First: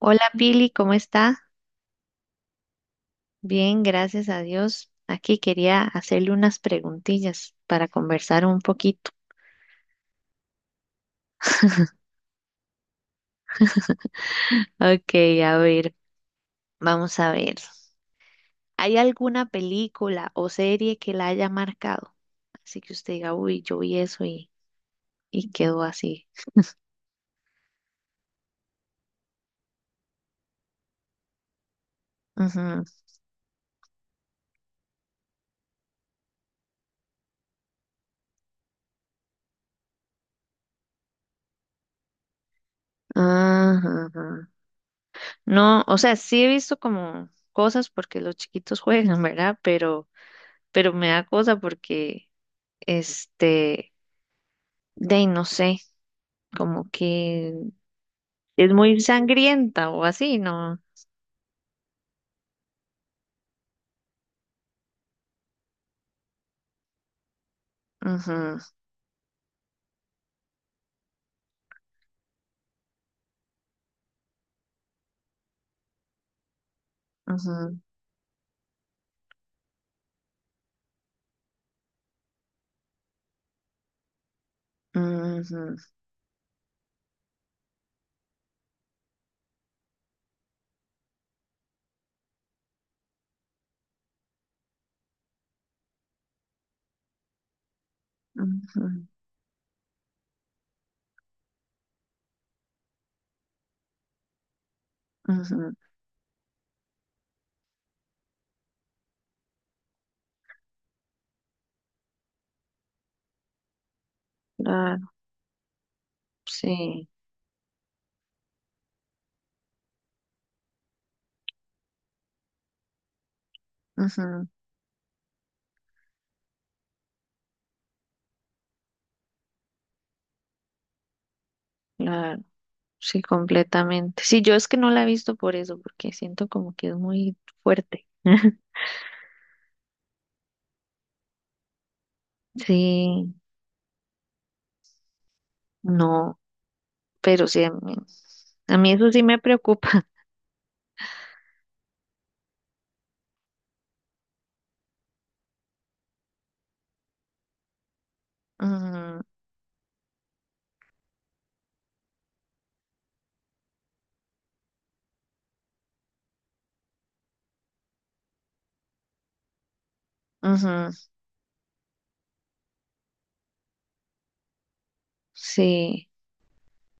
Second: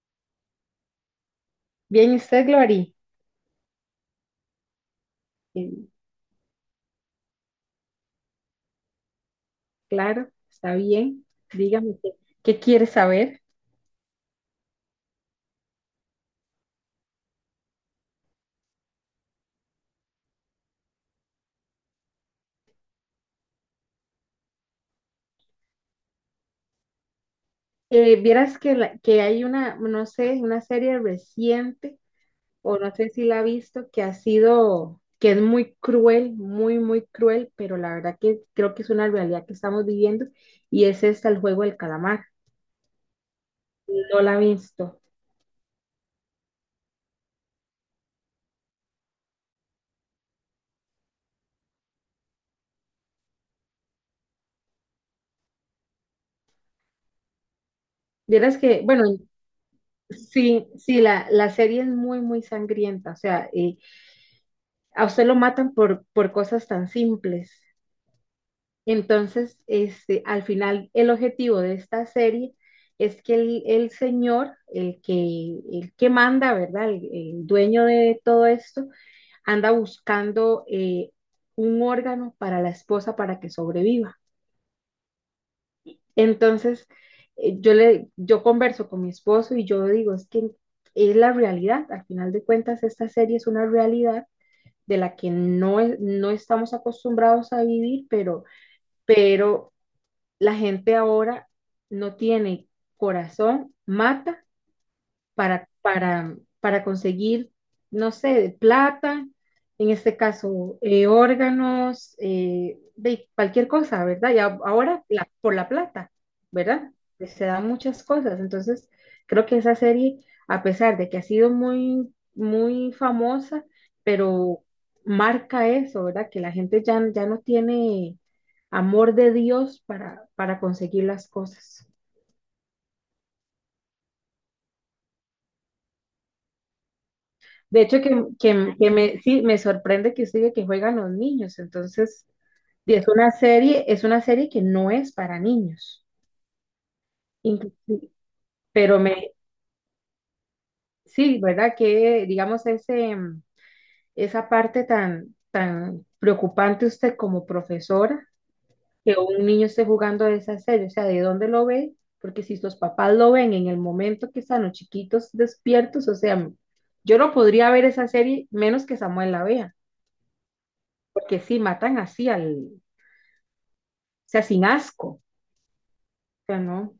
Hola Pili, ¿cómo está? Bien, ¿y usted, Glory? Bien, gracias a Dios. Aquí quería Bien, hacerle unas preguntillas para conversar un poquito. claro, está bien. Dígame qué. ¿Qué quiere saber? Ok, a ver, vamos a ver. ¿Hay alguna película o serie que la haya marcado? Así que usted diga, uy, yo vi eso y quedó así. Vieras que, que hay una, no sé, una serie reciente, o Ujú. no sé si la ha visto, que ha sido, que es muy cruel, muy, muy cruel, pero la verdad que creo que es una realidad que estamos viviendo, y es esta, el juego del calamar. Ah, Ajá, No la ha ajá. visto. No, o sea, sí he visto como cosas porque los chiquitos juegan, ¿verdad? Pero me da cosa porque, este, de ahí no sé, como que Vieras es que, muy bueno, sangrienta o así, sí, ¿no? sí, la serie es muy, muy sangrienta, o sea, a usted lo matan por cosas tan simples. Ujú, Entonces, este, al final, el objetivo de esta serie es que el señor, el que manda, ¿verdad? El ujú, dueño de todo esto, anda buscando un órgano para la esposa para que sobreviva. ujú, Entonces, yo, le, yo converso con mi esposo y yo digo, es que es la realidad, al final de cuentas, esta serie es una realidad de la que no, es no estamos acostumbrados a vivir, ujú, pero la gente ahora no tiene corazón, mata ujú, para conseguir, no sé, plata, en este caso, órganos, de cualquier cosa, ¿verdad? Y ahora claro, por la plata, ¿verdad? sí, Pues se dan muchas cosas. Entonces, creo que esa serie, a pesar de que ha sido muy, muy famosa, ujú, pero marca eso, ¿verdad? Que la gente ya, ya no tiene amor de Dios para conseguir las cosas. claro, sí, completamente. Sí, yo es que no la he visto por eso, porque siento como que es muy De hecho, fuerte. Que me, sí, me sorprende que usted diga que juegan los niños. Entonces, y Sí, es una serie que no es para niños. no, pero sí, Inclusi- a mí Pero eso sí me, me preocupa. sí, ¿verdad? Que digamos ese, esa parte tan, tan preocupante usted como profesora, que Ujú, un niño esté jugando a esa serie, o sea, ¿de dónde lo ve? Porque si sus papás lo ven en el momento que están los chiquitos despiertos, o sea, yo no podría ver esa serie menos que Samuel la vea, ujú, porque sí, matan así al, sea, sin asco, o sí. sea, no,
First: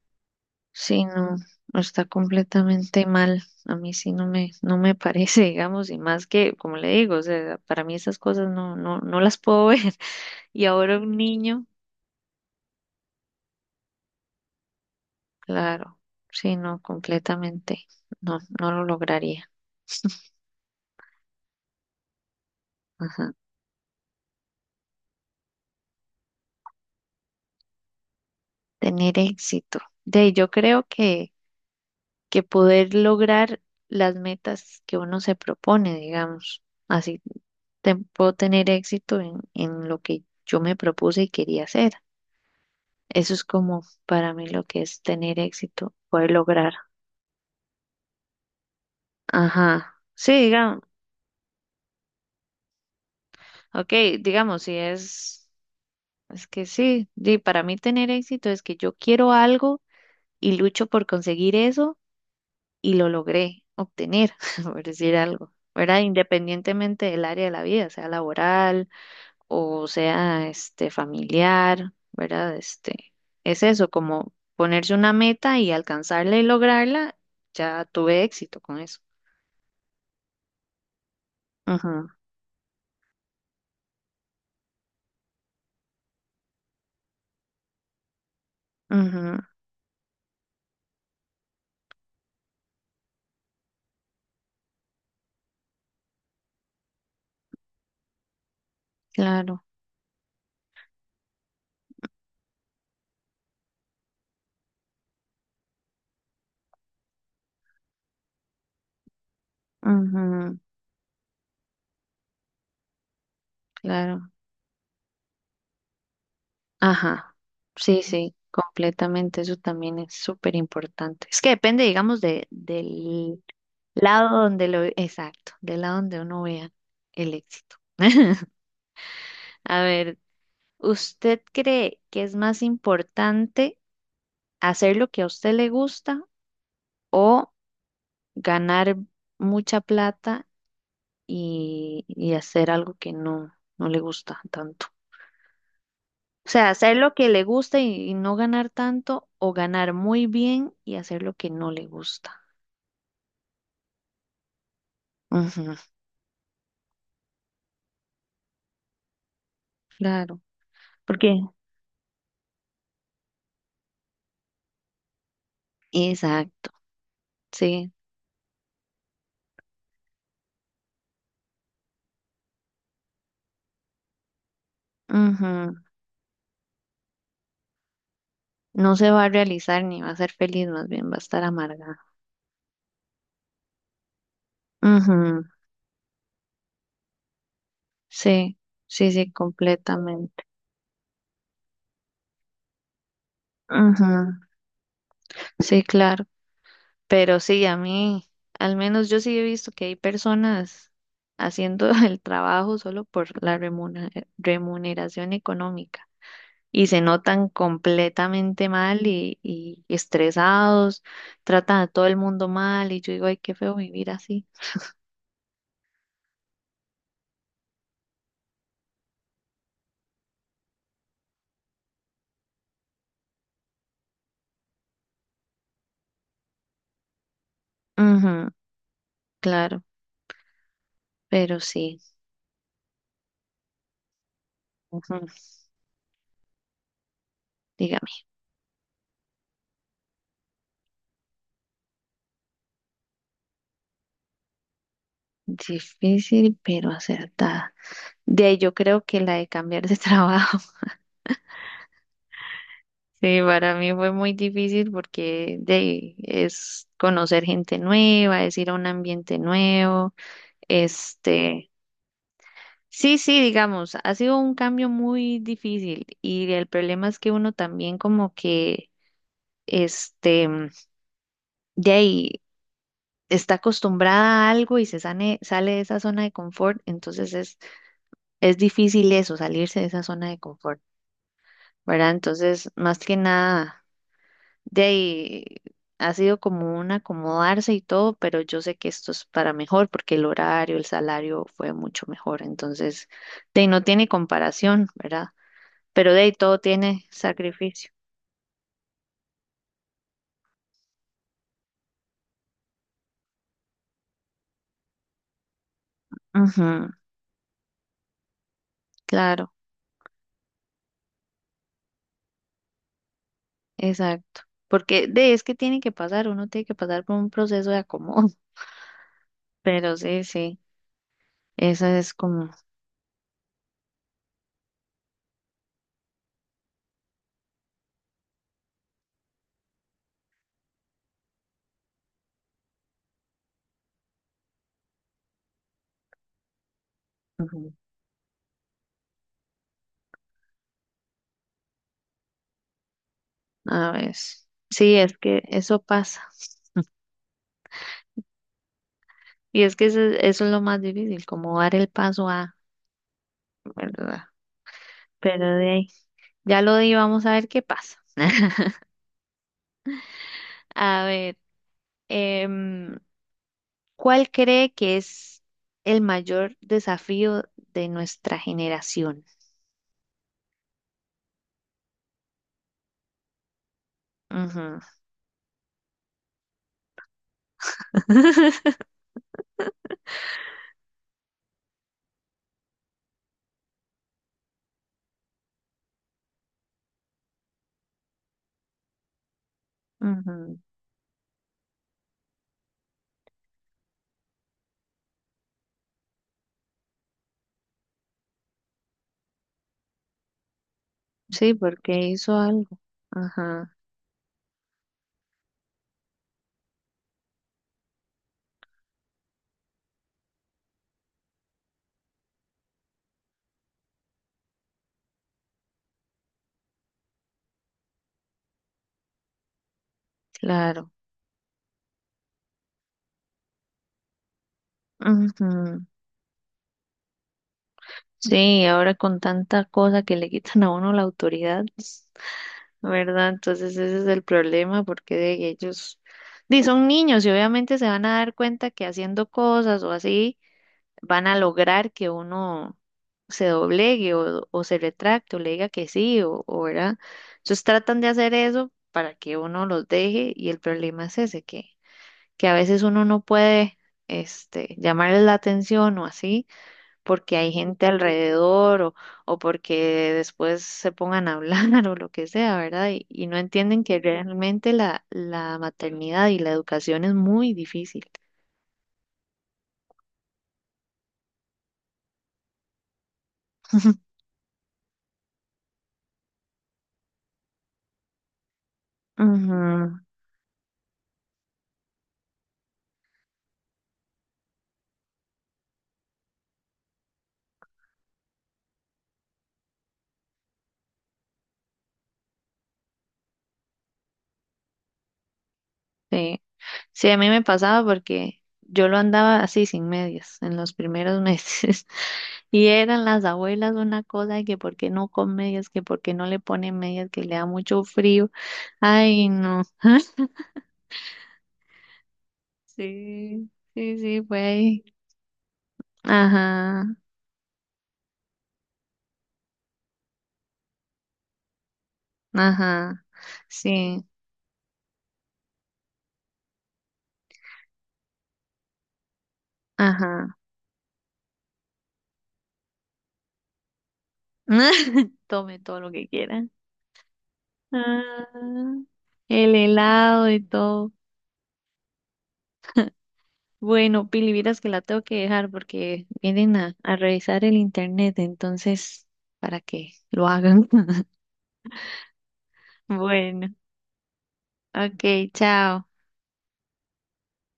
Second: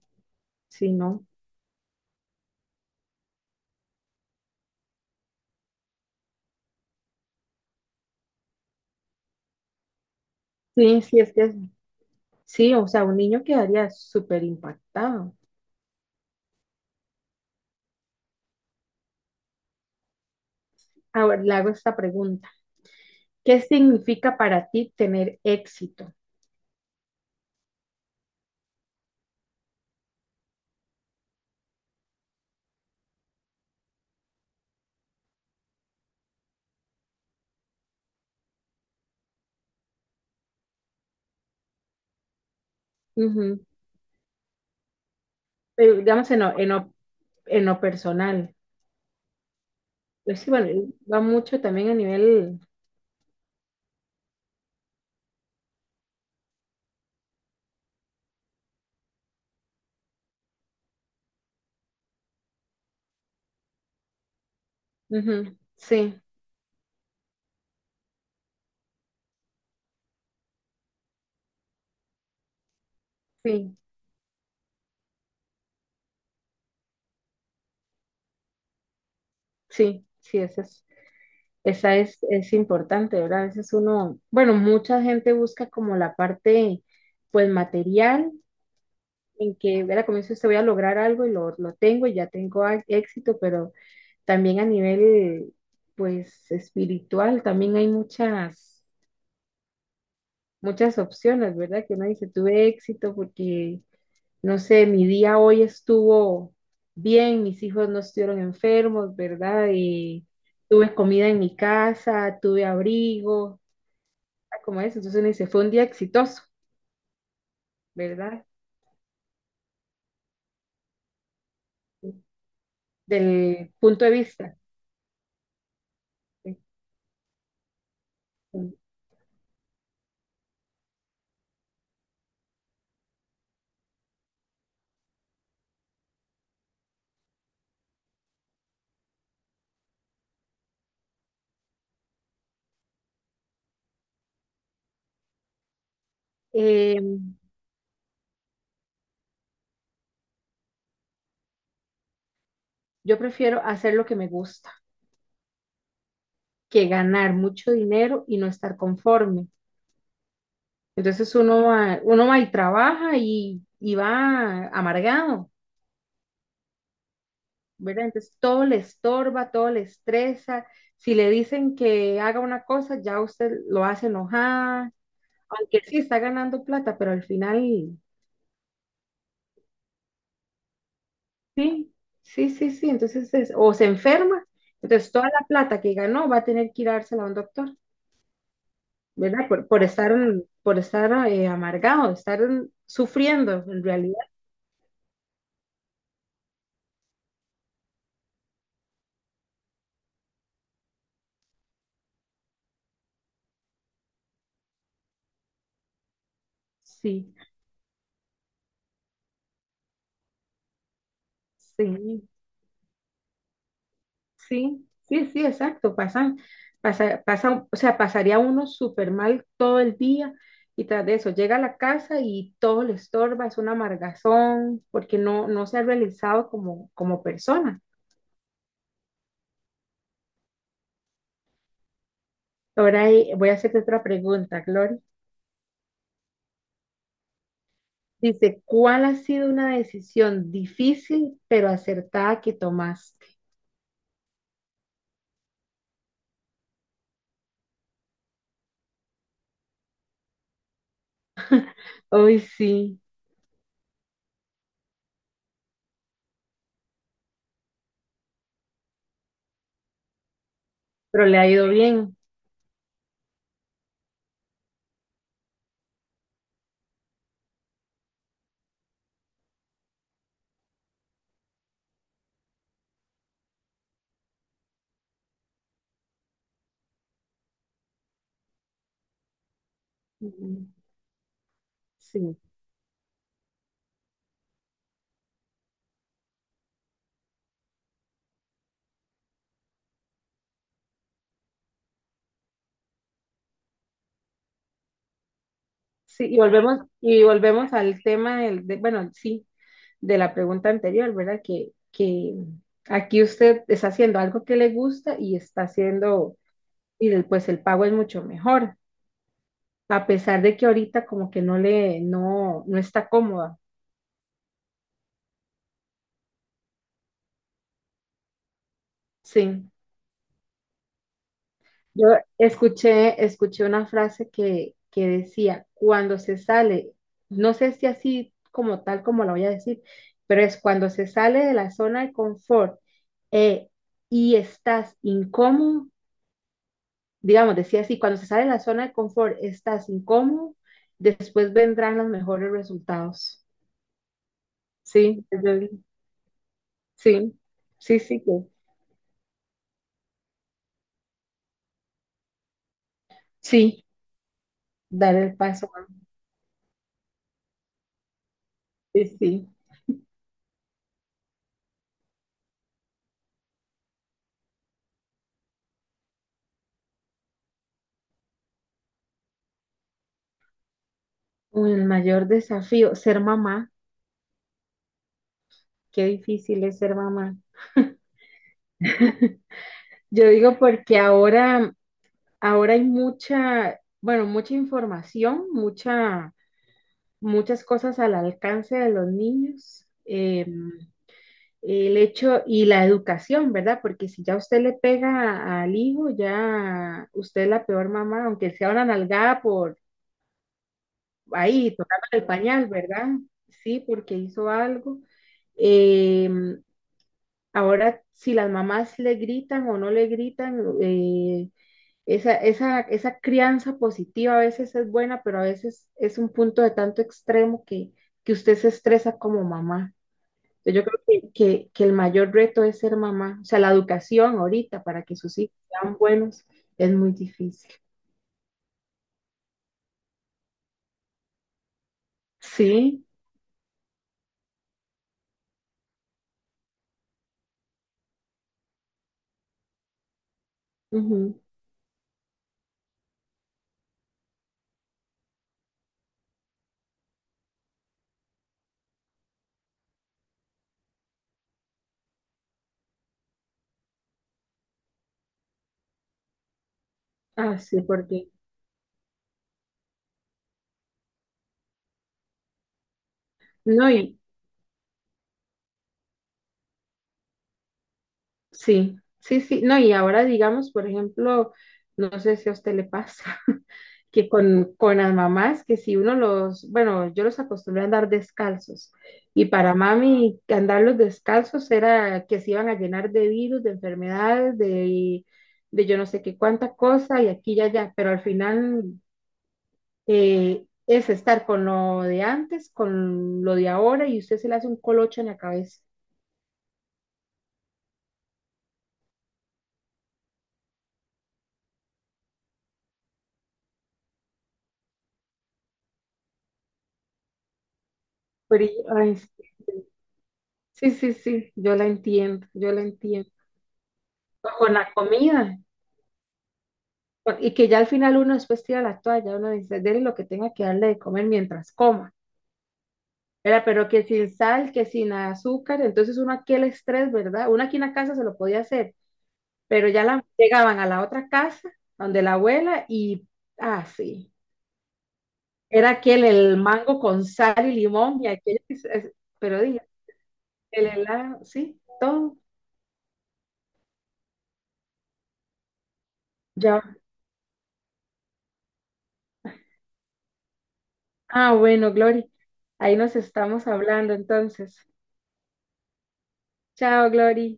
sí, Sí, no. no, está completamente mal. A mí sí no me parece, digamos, y más que, como le digo, o sea, para mí esas cosas no, no, no las puedo ver. Y ahora Sí, un sí, es que niño, sí, o sea, un niño quedaría súper impactado. claro, sí, no, completamente, no, no lo lograría. Ahora le hago esta pregunta. Ajá. ¿Qué significa para ti tener éxito? Tener éxito. De ahí yo creo que poder lograr las metas que uno se propone, digamos, así puedo tener éxito en lo que yo me propuse y quería hacer. Eso es Ujú. como para mí lo que es tener éxito, Pero, digamos, poder en lo, lograr. En lo personal. Ajá. Sí, Pues sí, digamos, bueno, va mucho también a nivel... ok, digamos, si es, es que sí, di, para mí tener éxito es que yo quiero algo y lucho por conseguir eso y lo logré obtener, por decir algo, Ujú, ¿verdad? sí, Independientemente del área de la vida, sea laboral o sea, familiar, ¿verdad? Es sí, eso, como ponerse una meta y alcanzarla y lograrla, ya tuve éxito con eso. sí, sí, esa Ujú, es importante, ¿verdad? A veces uno, bueno, mucha gente busca como la parte, pues, material ujú, en que era como dice usted, voy a lograr algo y lo tengo y ya tengo éxito, pero también a nivel, pues, espiritual, también hay muchas, claro, muchas opciones, ¿verdad? Que uno dice, tuve éxito porque, no sé, mi día hoy estuvo bien, mis hijos no estuvieron enfermos, ¿verdad? Y ujú, tuve comida en mi casa, tuve abrigo, claro, como eso, entonces uno dice, fue un día exitoso, ajá, sí, sí, ¿verdad? completamente, eso también es súper importante. Es que depende, digamos, del Del punto de lado vista. donde lo, exacto, del lado donde uno vea el éxito. A ver, ¿usted cree que es más importante hacer lo que a usted le gusta o ganar mucha plata y hacer algo que no, no le gusta tanto? O sea, hacer Eh, lo que le gusta y no ganar tanto o ganar muy bien y hacer lo que no le gusta. Yo prefiero hacer lo que me gusta Ujú, que ganar mucho dinero y no estar conforme. claro. Porque, Entonces uno va y trabaja y va amargado, exacto, sí. ¿verdad? Entonces todo le estorba, todo le estresa. Si le dicen que haga una cosa, ya usted lo hace enojada, Ujú, aunque sí está ganando plata, pero al final, no se va a realizar ni va a ser feliz, más bien va a estar sí, amargada. sí, sí, sí. Entonces, o se enferma, entonces toda Ujú, la plata que ganó va a tener que ir a dársela a un doctor. sí, sí, sí, ¿Verdad? Completamente. Por estar amargado, estar sufriendo en Ujú, realidad. sí, claro. Pero sí, a mí, al menos yo sí he visto que hay personas haciendo el trabajo solo por la remuneración económica. Y se Sí, notan completamente mal y estresados, tratan a todo el sí, mundo mal y yo digo, ay, qué feo vivir así. sí, sí, sí, exacto. Pasan, pasa, pasa, o sea, pasaría uno súper mal todo el día y tras de eso llega a la casa y todo le estorba, es una amargazón porque no, no se ha realizado como, como persona. Ujú, claro, pero sí, Ahora voy a hacerte otra pregunta, Gloria. ujú, dígame, Dice, ¿cuál ha sido una decisión difícil pero acertada que tomaste? difícil pero acertada. De ahí yo creo que la de cambiar de trabajo, Hoy sí. sí, para mí fue muy difícil porque de ahí es conocer gente nueva, es ir a un ambiente nuevo, Pero le ha ido este, bien. sí, sí, digamos, ha sido un cambio muy difícil y el problema es que uno también como que, este, de ahí está acostumbrada a algo y se sale de esa zona de confort, entonces es difícil eso, salirse de esa zona de Ujú. confort, ¿verdad? Sí, Entonces, más que nada, de ahí ha sido como un acomodarse y todo, pero yo sé que esto es para mejor porque el horario, el salario fue mucho mejor, entonces, de ahí no tiene comparación, ¿verdad? Pero de sí, ahí todo tiene y volvemos sacrificio. al tema del, bueno, sí, de la pregunta anterior, ¿verdad? Que aquí usted está haciendo algo que le gusta y está haciendo, Ujú. y pues el pago es mucho mejor, Claro, a pesar de que ahorita como que no le, no, no está cómoda. exacto. Porque de es que tiene que pasar, uno tiene que pasar por un proceso de acomodo. Sí. Pero sí, sí, esa Yo es como, escuché, escuché una frase que decía, cuando se sale, no sé si así como tal como la voy a decir, pero es cuando se sale de la zona de confort eh, y estás incómodo, digamos, ujú, decía así, cuando se sale de la zona de confort, estás incómodo, después vendrán los mejores resultados. a ver, sí, es Sí, que eso pasa. sí, sí, sí, Y es que eso es lo más difícil, como dar el paso a, sí, ¿verdad? dar el Pero de paso. ahí, ya lo di, vamos a ver qué pasa. Sí, sí. A ver, em, ¿cuál cree que es el mayor desafío de nuestra generación? El mayor desafío, ser mamá. Ujú, Qué difícil es ser mamá. Yo digo porque ahora, ahora hay mucha, bueno, mucha información, mucha, muchas cosas al alcance de los niños. Ujú. El hecho y la educación, ¿verdad? Porque si ya usted le pega al hijo, ya usted es la peor mamá, aunque sea una nalgada por Sí, ahí, porque tocando el hizo pañal, algo. ¿verdad? Ajá, Sí, porque hizo algo. Eh, Ahora, si las mamás le gritan o no le gritan, esa crianza positiva a veces es buena, pero a veces es un punto de tanto extremo que usted se estresa como mamá. Entonces, yo claro. creo que el mayor reto es ser mamá. O sea, la educación ahorita para que sus hijos Ujú. sean buenos es muy difícil. Sí, ahora con tanta cosa que le quitan a uno la autoridad, Sí, ¿verdad? Entonces ese es el problema porque de ellos di, son niños y obviamente se van a dar cuenta que haciendo cosas o así van a ujú. lograr que uno se doblegue o se retracte o le diga que sí o ¿verdad? Entonces tratan de hacer eso para que uno los deje y el problema es ese que a veces uno no puede llamarles la atención o así, porque hay Ah, sí, gente porque alrededor o porque después se pongan a hablar o lo que sea, ¿verdad? Y no entienden no, que y realmente la maternidad y la educación es muy difícil. sí, sí, sí, no, y ahora digamos, por ejemplo, no sé si a usted le pasa, que con las mamás, que si uno los, bueno, yo los acostumbré a andar descalzos. Y para Ujú, mami, andarlos descalzos era que se iban a llenar de virus, de enfermedades, de yo no sé qué cuánta cosa, y aquí y allá. Pero al final es estar con lo de antes, con lo de ahora, y usted se le hace un colocho en la cabeza. sí. Sí, a mí me pasaba porque yo lo andaba así sin medias en los primeros meses y eran las abuelas una cosa de que por qué no con medias, que por qué no le ponen medias, que le da mucho frío. Pero, ay, Ay, no. sí, sí, sí, yo la entiendo, yo la entiendo. Sí, sí, sí, fue O con ahí. la comida, Ajá, y que ya al final uno después tira la toalla, uno dice, dele lo que tenga que darle de comer mientras coma, ajá, ¿verdad? Pero que sí, sin sal, que sin azúcar, entonces uno aquí el estrés, ¿verdad? Uno aquí en la casa se lo podía hacer, pero ya la, ajá. llegaban a la otra casa, donde la abuela, y, ah, sí, Tome todo lo era que aquel quiera. el mango con sal y limón, y aquello, Ah, el pero dije, helado y el todo. helado, sí, todo, Bueno, Pili, vieras que la tengo que dejar porque vienen ya. a revisar el internet, entonces, para que lo hagan. Ah, bueno, Glory, ahí nos Bueno, estamos hablando entonces. ok, chao. Chao, Glory.